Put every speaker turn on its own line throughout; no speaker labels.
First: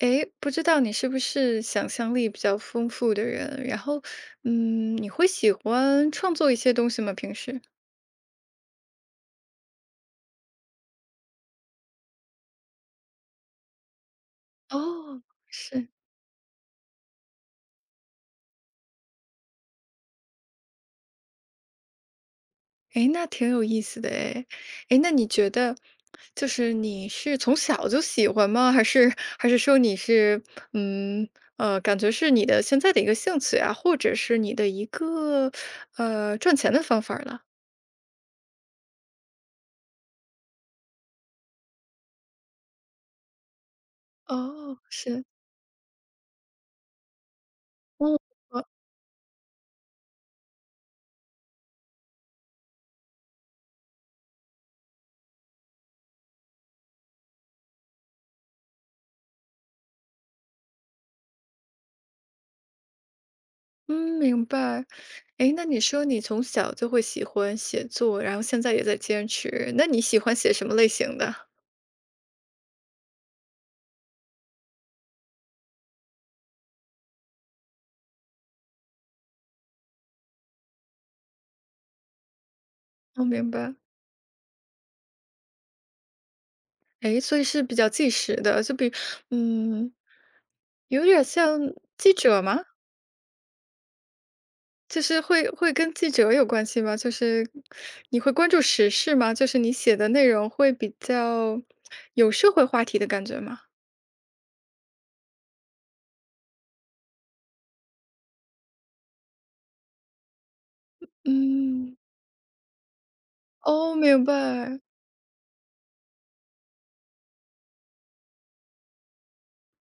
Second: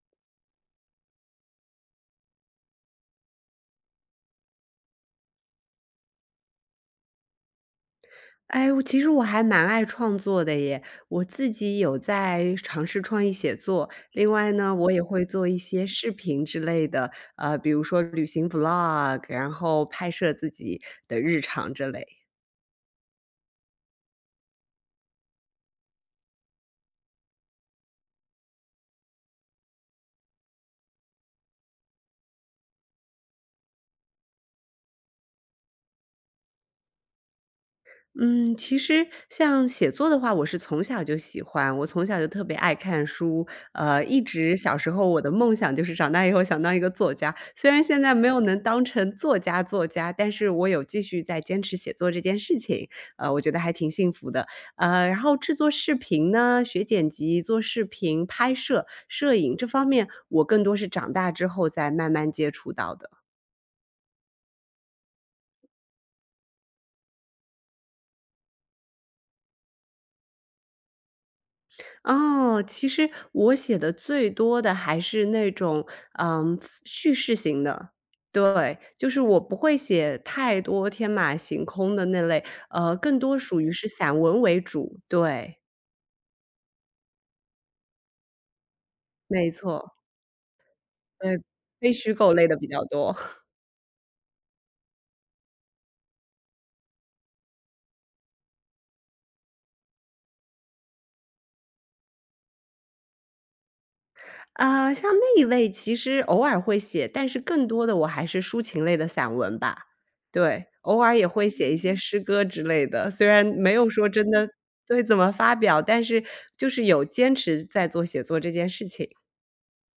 诶，不知道你是不是想象力比较丰富的人？然后，你会喜欢创作一些东西吗？平时？
我其实还蛮爱创作的耶，我自己有在尝试创意写作，另外呢，我也
哦，
会做一些
是，
视频之类的，比如说旅行 vlog，然后拍摄自己的日常之类。
诶，那挺有意思的诶。诶，那你觉得，就是你是从小就喜欢吗？还是说你是，嗯，感觉是你的现在的一个兴趣啊，或者是你的一个，赚钱的方法儿了？
嗯，其实像写作的话，我是从小就喜欢，我从小就特别爱看书，一直
哦，
小时候我
是，
的梦想就是长大以后想当一个作家，虽然现在
嗯。
没有能当成作家，但是我有继续在坚持写作这件事情，我觉得还挺幸福的。然后制作视频呢，学剪辑、做视频、拍摄、摄影这方面，我更多是长大之后再慢慢接触到的。
嗯，明白。诶，那你说你从小就会喜欢写作，然后现在也在坚持，那你喜欢写什么类型的？
哦，其实我写的最多的还是那种，嗯，叙事型的。对，就是我不会写太多天马行空的那类，更
我
多
明
属于
白。
是散文为主。对，
诶，所以是比较纪实的，就比
没
嗯，
错，
有点
对，
像
非虚
记
构
者
类的
吗？
比较多。
就是会跟记者有关系吗？就是你会关注时事吗？就是你写的内容会比较有社会话题的感觉吗？
啊，像那一类其实偶尔会写，但是更多的我还是抒情类的散文吧。对，偶尔也会写一些
嗯，
诗歌之类的，虽然没有
哦，
说
明
真的
白。
对，怎么发表，但是就是有坚持在做写作这件事情。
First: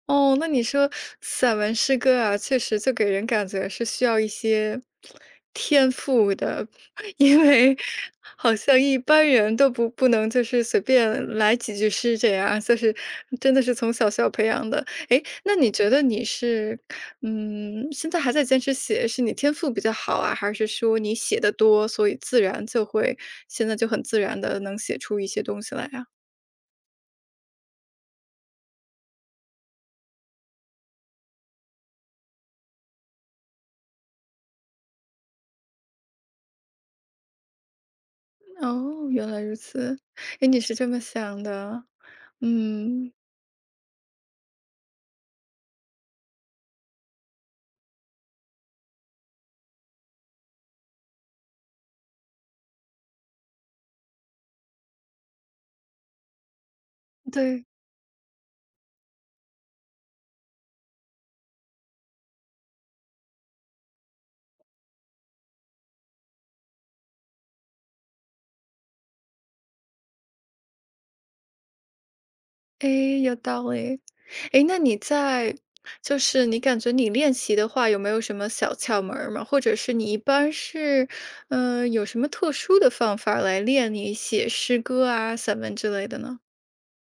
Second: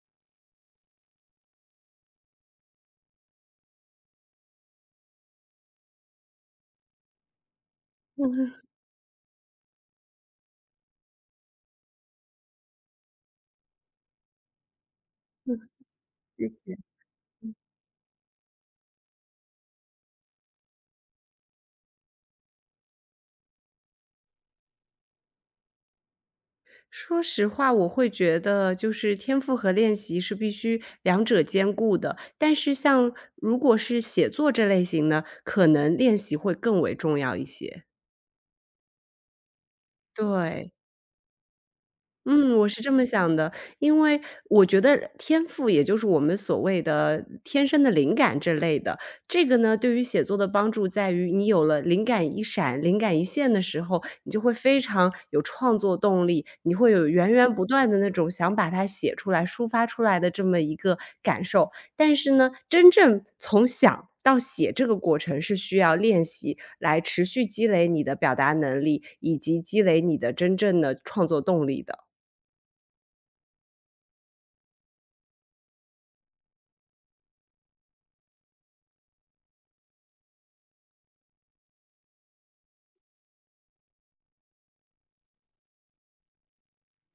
哦，那你说散文诗歌啊，确实就给人感觉是需要一些天赋的，因为好像一般人都不能就是随便来几句诗这样，就是真的是从小需要培养的。诶，那你觉得你
谢谢。
是，嗯，现在还在坚持写，是你天赋比较好啊，还是说你写的多，所以自然就会现在就很自然的能写出一些东西来啊？
说实话，我会觉得就是天赋和练习是必须两者兼顾的，但是像如果是写作这类型呢，可能练习会更为重要一些，
哦，原来如此，诶，你
对。
是这么想的。
嗯，我是这么
嗯，
想的，因为我觉得天赋也就是我们所谓的天生的灵感这类的，这个呢，对于写作的帮助在于你有了灵感一闪、灵感一现的时候，你就会非常有创作动力，你会有源源不
对，
断的那种想把它写出来、抒发出来的这么一个感受。但是呢，真正从想到写这个过程是需要练习来持续积累你的表达能力，以及积累你的真正的创作动力的。
诶，有道理。诶，那你在就是你感觉你练习的话，有没有什么小窍门儿吗？或者是你一般是，嗯，有什么特殊的方法来练你写诗歌啊、散文之类的呢？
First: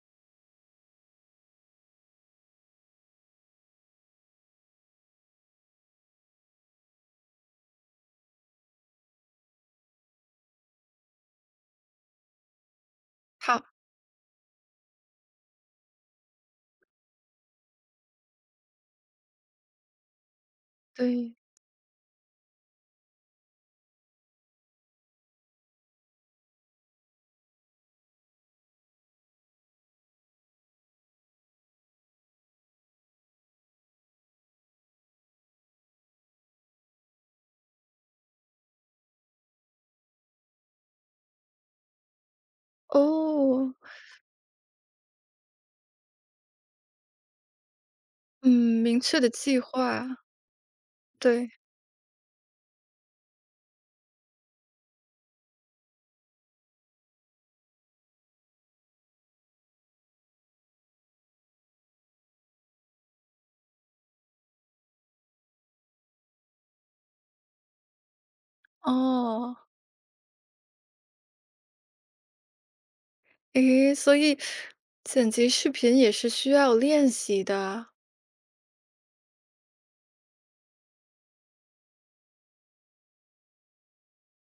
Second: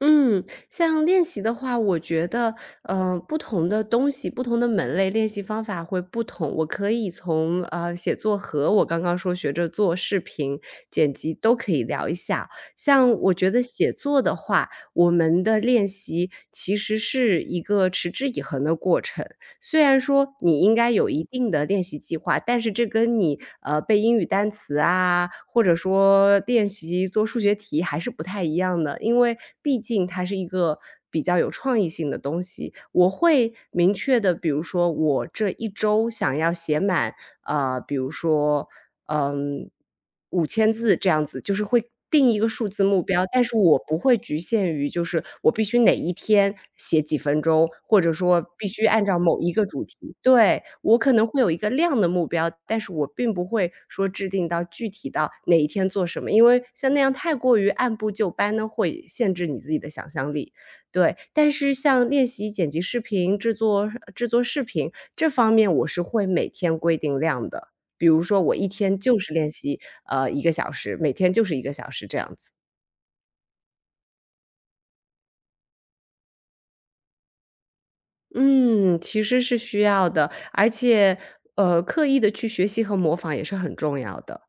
嗯，像练习的话，我觉得，不同的东西、不同的门类，练习方法会不同。我可以从写作和我刚刚说学着做视频剪辑都可以聊一下。像我觉
好，
得写作的话，我们的练习其实是一个持之以恒的过程。虽然说你应该有一
对，
定的练习计划，但是这跟你，背英语单词啊，或者说练习做数学题还是不太一样的。因为毕竟它是一个比较有创意性的东西，我会明确的，比如说我这一周想要写满，呃，比如说嗯5000字这样子，就是会定一个数字目标，但是
哦，
我不会局限于就是我必须哪一天写几分钟，或者说必
嗯，
须
明
按照
确的
某一
计
个主
划，
题。对，我可能会有
对，
一个量的目标，但是我并不会说制定到具体到哪一天做什么，因为像那样太过于按部就班呢，会限制你自己的想象力。对，但是像练习剪辑视频、制作视频，这方面我是会每天规定量的。比如说我一天就是练
哦，
习，一个小时，每天就是一个小时这样子。
诶，所以剪辑视频也是需要练习的。
嗯，其实是需要的，而且，刻意的去学习和模仿也是很重要的。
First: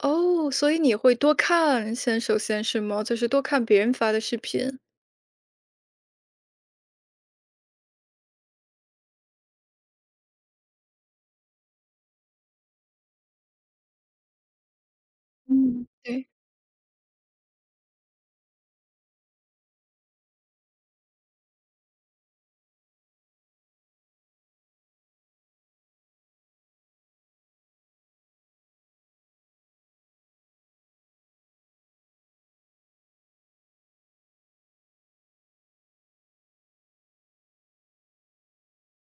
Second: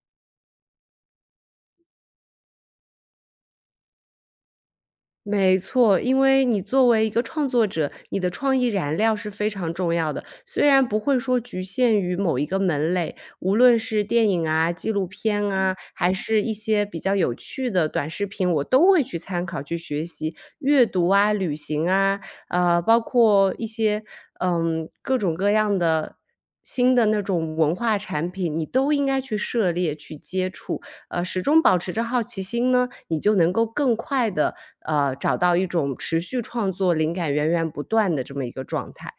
哦，所以你会多看，先首先是吗？就是多看别人发的视频。
没错，因为你作为一个创作者，你的创意燃料是非常重要的。虽然不会说局限于某一个门类，无论是电影啊、纪录片啊，
嗯。
还
对，
是一些比较有趣的短视频，我都会去参考、去学习。阅读啊、旅行啊，包括一些各种各样的新的那种文化产品，你都应该去涉猎、去接触。始终保持着好奇心呢，你就能够更快的找到一种持续创作、灵感源源不断的这么一个状态。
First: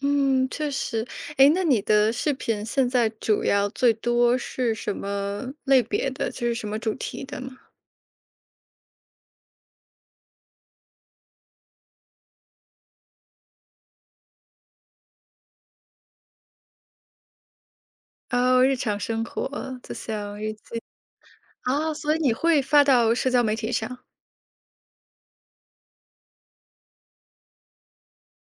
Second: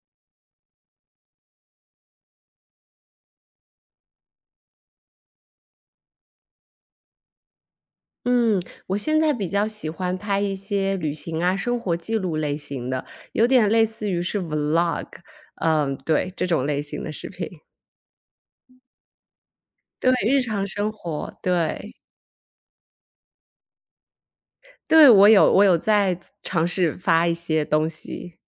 嗯，确实。哎，那你的视频现在主要最多是什么类别的？就是什么主题的吗？
嗯，我现在比较喜欢拍一些旅行啊、生活记录类型的，有点类似于是 Vlog，嗯，对，这种类型的视频。
哦，日常生活，就
对，日
像日
常
记
生活，对，
啊，所以你会发到社交媒体上。
对，我有在尝试发一些东西。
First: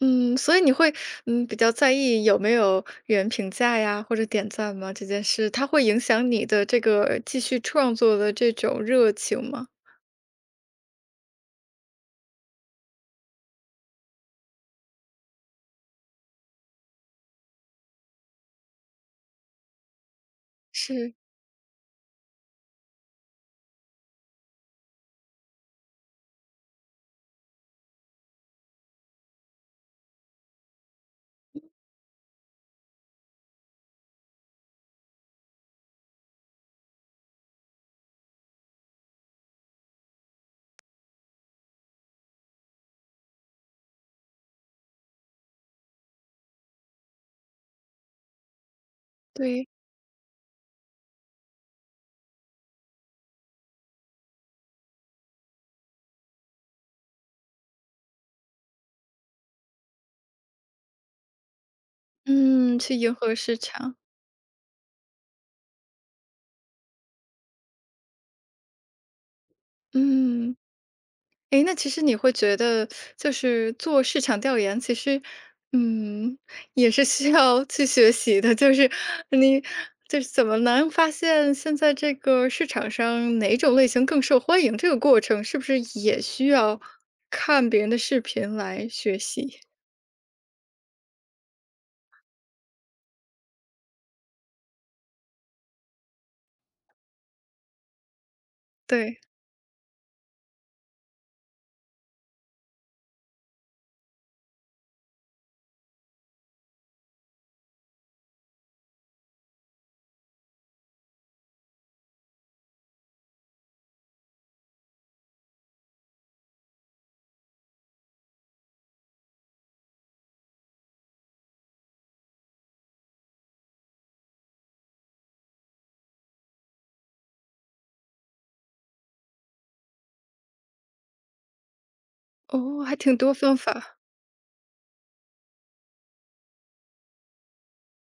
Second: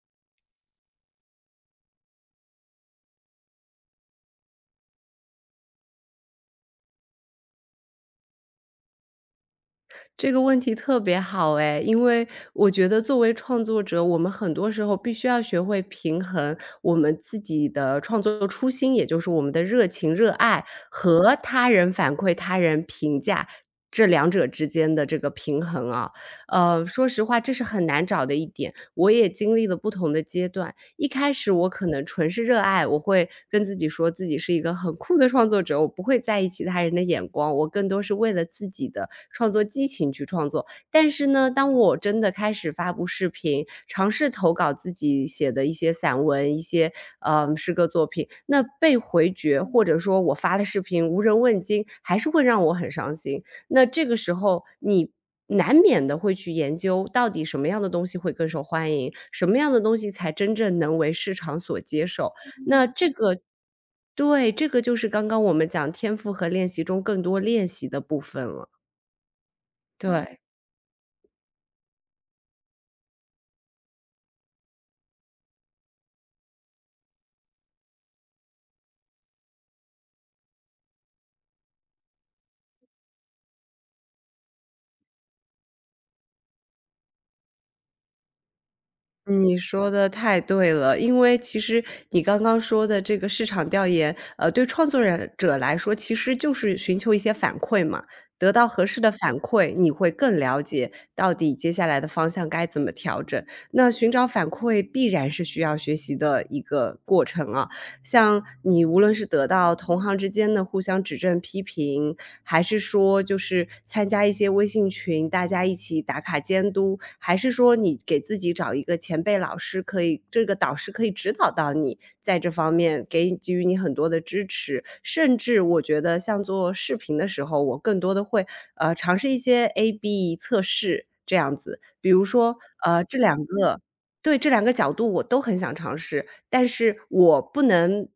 嗯，所以你会，嗯，比较在意有没有人评价呀，或者点赞吗？这件事，它会影响你的这个继续创作的这种热情吗？
这个问题特别好哎，因为我觉得作为创作者，我们很多时候必须要学会平衡我们自己的创作初心，也就是我们的热情、热爱
是。
和他人反馈、他人评价这两者之间的这个平衡啊。说实话，这是很难找的一点，我也经历了不同的阶段。一开始我可能纯是热爱，我会跟自己说自己是一个很酷的创作者，我不会在意其他人的眼光，我更多是为了自己的创作激情去创作。但是呢，当我真的开始发布视频，尝试投稿自己写的一些散文、一些诗歌作品，那被回绝，
对，
或者说我发了视频无人问津，还是会让我很伤心。那这个时候你难免的会去研究，到底什么样的东西会更受欢迎，什么样的东西才真正能为市场所接受。
嗯，
那嗯
去
这
迎合
个
市场，
对，这个就是刚刚我们讲天赋和练习中更多练习的部分了，对。
嗯。诶，那其实你会觉得就是做市场调研，其实，嗯，也是需要去学习的，就是你就是怎么能发现现在这个市场上哪种类型更受欢迎，这个过程是不是也需要看别人的视频来学
你
习？
说的太对了，因为其实你刚刚说的这个市场调研，对创作人者来说，其实就是寻求一些反馈嘛，得到合适的
对，
反馈，你会更了解到底接下来的方向该怎么调整。那寻找反馈必然是需要学习的一个过程啊，像你无论是得到同行之间的互相指正、批评，还是说就是参加一些微信群，大家一起打卡监督，还是说你给自己找一个前辈老师，可以这个导师可以指导到你，在这方面给予你很多的支持，甚至我觉得像做视频的时候，我更多的会，尝试一些 AB 测试这样子。比如说，
哦，还
呃，
挺
这
多
两
方
个
法。
对，这两个角度我都很想尝试，但是我不能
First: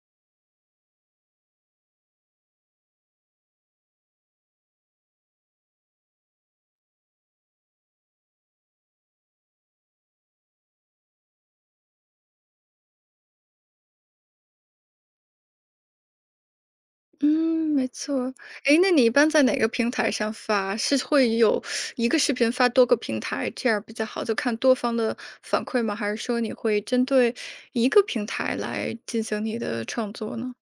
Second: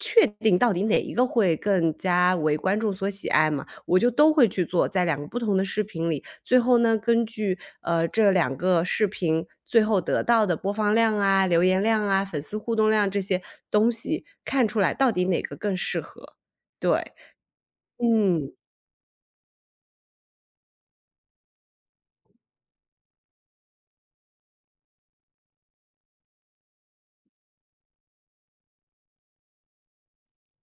确定到底哪一个会更加为观众所喜爱嘛，我就都会去做，在两个不同的视频里，最后呢，根据这两个视频最后得到的播放量啊、留言量啊、粉丝互动量这些东西，看出来到底哪个更适合。对，
嗯，没错。
嗯。
诶，那你一般在哪个平台上发？是会有一个视频发多个平台，这样比较好，就看多方的反馈吗？还是说你会针对一个平台来进行你的创作呢？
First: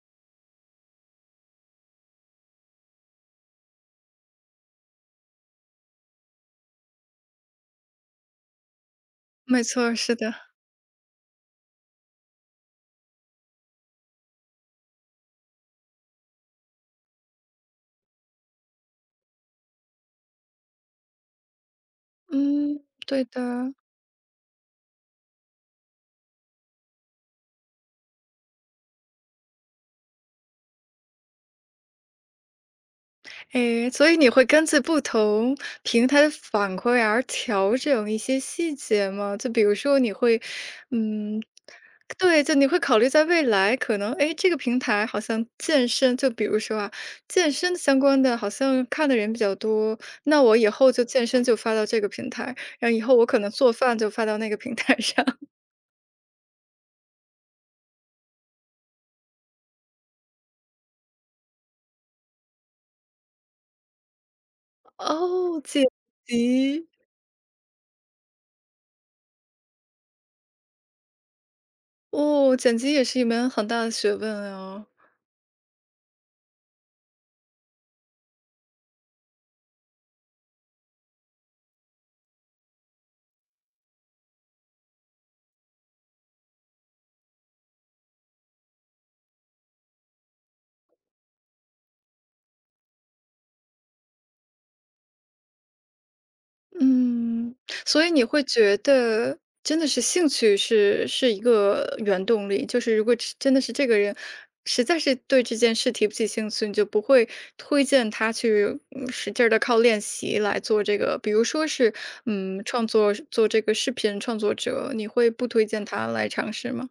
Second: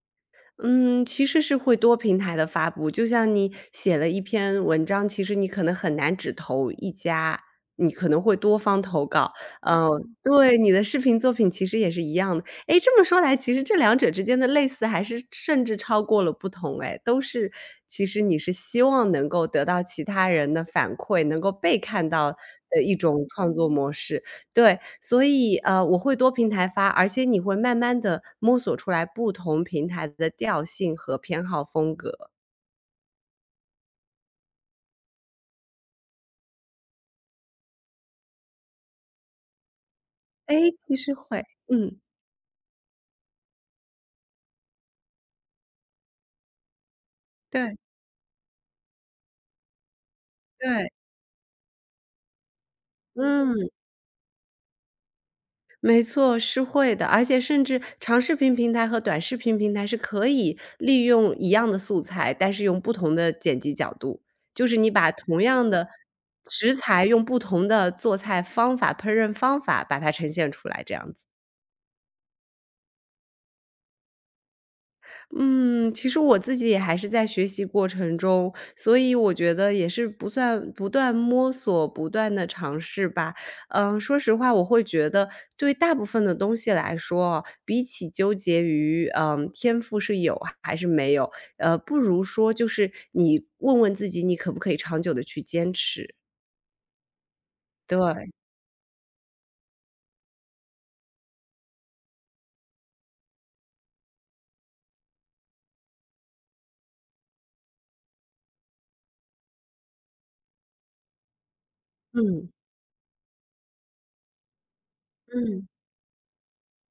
嗯，其实是会多平台的发布，就像你写了一篇文章，其实你可能很难只投一家，你可能会多方投稿。
没
嗯，
错，
哦
是的，
对，你的视频作品其实也是一样的。诶，这么说来，其实这两者之间的类似还是甚至超过了不同哎，都是其实你是希望能够得到其他人的反馈，能够被看到的
嗯，
一
对
种创作
的。
模式。对，所以，我会多平台发，而且你会慢慢的摸索出来不同平台的调性和偏好风格。
诶，所以你会根据不同平台的反馈而调整一些细节吗？就比如说你会，
哎，其实
嗯，
会，嗯。
对，就你会考虑在未来可能，诶，这个平台好像健身，就比如说啊，健
对，
身相关的好像看的人比较多，那我以
对。
后就健身就发到这个平台，然后以后我可能
嗯，
做饭就发到那个平台上。
没错，是会的，而且甚至长视频平台和短视频平台是可以利用一样的素材，但是用不同的剪辑角度。就是你 把同
哦，
样
剪
的食
辑，
材用不同的做菜方法、烹饪方法把它呈现出来这样子。
哦，剪辑也是一门很大的学问啊。
嗯，其实我自己也还是在学习过程中，所以我觉得也是不算不断摸索、不断的尝试吧。嗯，说实话，我会觉得对大部分的东西来说哦比起纠结于，天赋是有还是没有，不如说就是你问问自己，你可不可以长久的去坚持。
嗯，所以你
对，
会觉得真的是兴趣是一个原动力，就是如果只真的是这个人实在是对这件事提不起兴趣，你就不会推荐他去嗯使劲的靠练习来做这个，比如说是
嗯，
嗯创作做这个视频创作者，你会不推
嗯。
荐他来尝试吗？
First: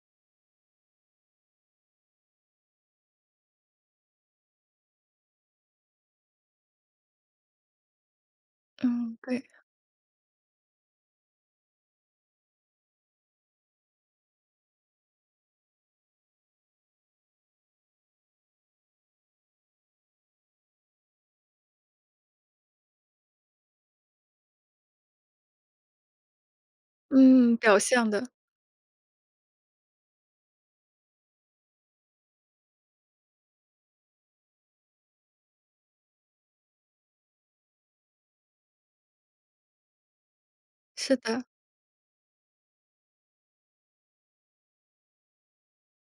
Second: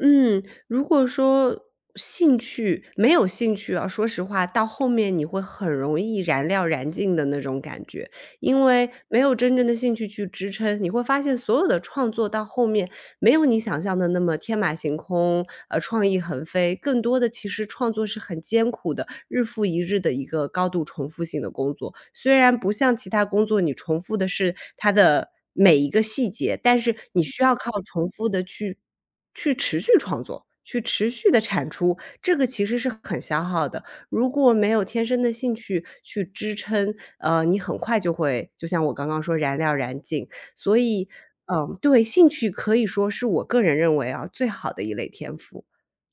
嗯，如果说兴趣没有兴趣啊，说实话，到后面你会很容易燃料燃尽的那种感觉，因为
嗯，
没有
对，
真正的兴趣去支撑，你会发现所有的创作到后面没有你想象的那么天马行空，创意横飞，更多的其实创作是很艰苦的，日复一日的一个高度重复性的工作。虽然不像其他工作，你重复的是它的每一个细节，但是你需要
嗯，
靠
表
重
象
复
的，
的去持续创作，去持续的产出，这个其实是很消耗的。如果没有天生的兴趣去支撑，你很快就会就像我刚刚说燃料燃尽。所以，
是的，
嗯，对，兴趣可以说是我个人认为啊，最好的一类天赋。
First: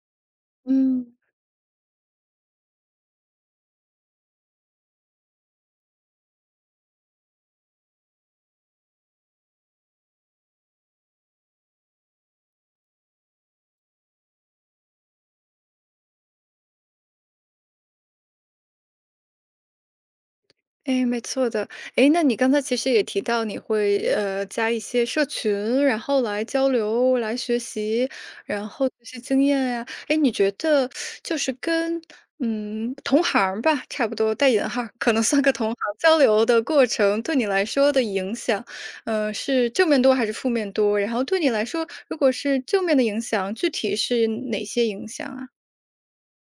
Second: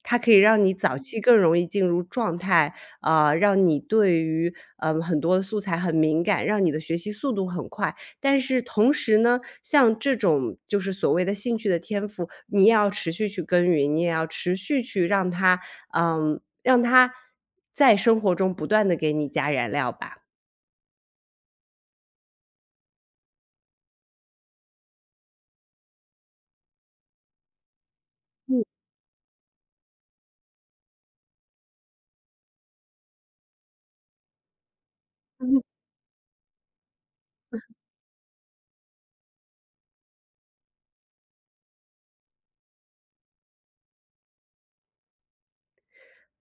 它可以让你早
嗯。
期更容易进入状态，啊、让你对于很多的素材很敏感，让你的学习速度很快。但是同时呢，像这种就是所谓的兴趣的天赋，你也要持续去耕耘，你也要持续去让它让它在生活中不断的给你加燃料吧。
哎，没错的。哎，那你刚才其实也提到你会加一些社群，然后来交流、来学习，然后这些经验呀、哎，你觉得就是跟嗯同行儿吧，差不多带引号儿可能算个
嗯，
同行交流的过程，对你来说的影响，呃，是正面多还是负面多？然后对你来说，如果是正面的影响，具体是哪些影响啊？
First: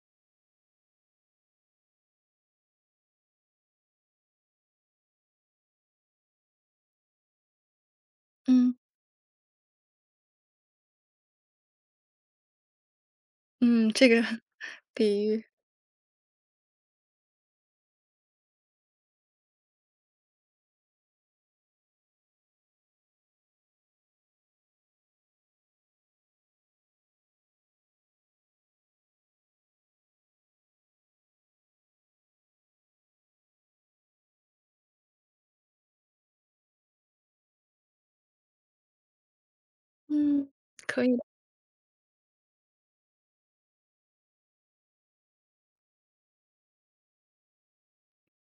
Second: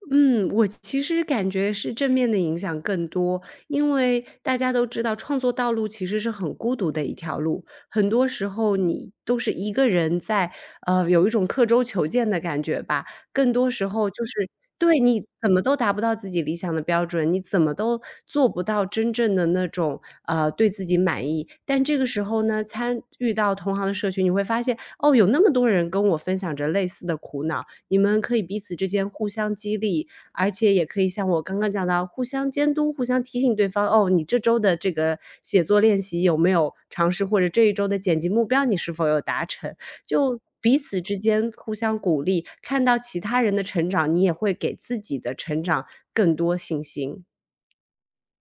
嗯，我其实感觉是正面的影响更多，因为大家都知道创作道路其实是很孤独的一条路，很多时
嗯
候你都是一个人在，有一种刻舟求剑的感觉吧。更多时
嗯，这
候
个
就 是对
比
你
喻，
怎么都达不到自己理想的标准，你怎么都做不到真正的那种对自己满意。但这个时候呢，参与到同行的社群，你会发现哦，有那么多人跟我分享着类似的苦恼。你们可以彼此之间互相激励，而且也可以像我刚刚讲到，互相监督、互相提醒对方，哦，你这周的这个写作练习有没有尝试，或者这一周的剪辑目标你是否有达成，就
嗯，
彼此
可
之
以。
间互相鼓励，看到其他人的成长，你也会给自己的成长更多信心。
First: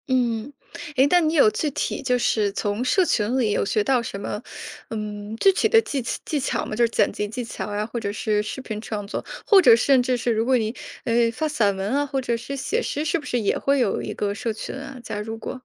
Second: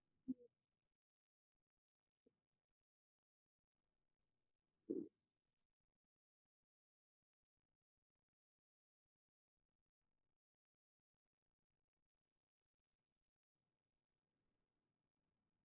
嗯，诶，那你有具体就是从社群里有学到什么，嗯，具体的技巧吗？就是剪辑技巧呀，或者是视频创作，或者甚至是如果你发散文啊，或者是写诗，是不是也会有一个社群啊？加入过？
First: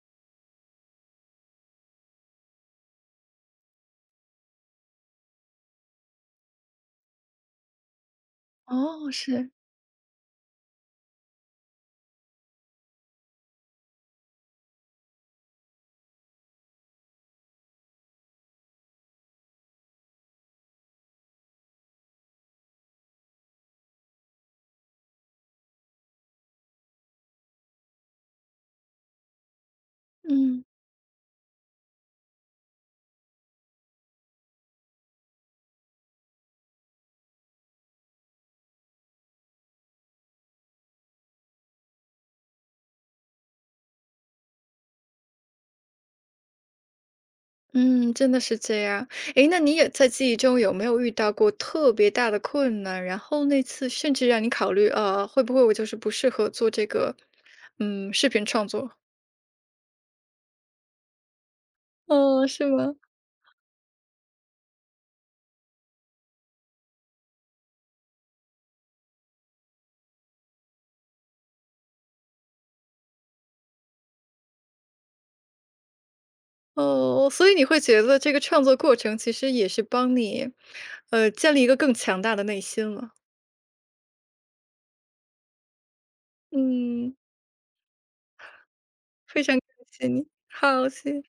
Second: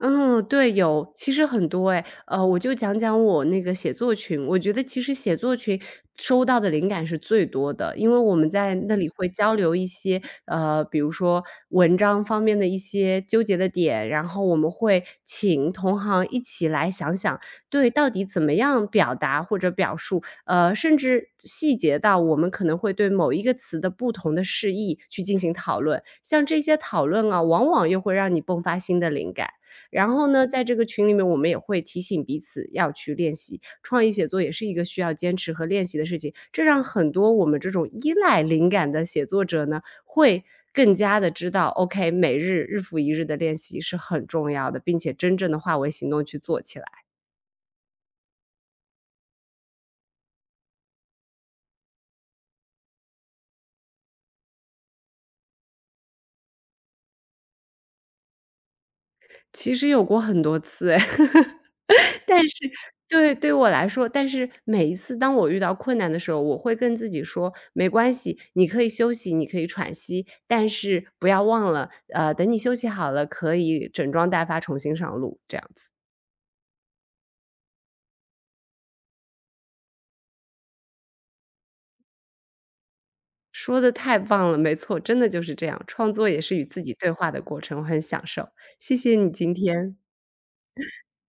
嗯，对，有，其实很多哎，我就讲讲我那个写作群，我觉得其实写作群收到的灵感是最多的，因为我们在那里
哦，
会
是，
交流一些，比如说文章方面的一些纠结的点，然后我们会请同行一起来想想，对，到底怎么样表达或者表述，甚至细节到我们可能会对某一个词的不同的释义去进行讨论，像这些讨论啊，往往又会让你迸发新的灵感。然后呢，在
嗯
这个群里面，我们也会提醒彼此要去练习。创意写作也是一个需要坚持和练习的事情，这让很多我们这种依赖灵感的写作者呢，会更加的知道，OK，每日日复一日的练习是很重要的，并且真正的化为行动去做起来。
嗯，真的是这样。诶，那你也在记忆中有没有遇到过特别大的困难？然后那次甚至让你考虑，呃，会不会我就是不适合做这个，嗯，视频创作？
其实有过很多次哎。但
哦，
是
是吗？
对，对我来说，但是每一次当我遇到困难的时候，我会跟自己说：“没关系，你可以休息，你可以喘息，但是不要忘了，等你休息好了，可以整装待发，重新上路。”这样子，
哦，所以你会觉得这个创作过程其实也是帮你，呃，建立一个更强大的内心了。
说的太棒了，没错，真的就是这样，创作也是与自己对
嗯，
话的过程，我很享受。谢谢你
非
今
常感
天。
谢你，好，谢谢。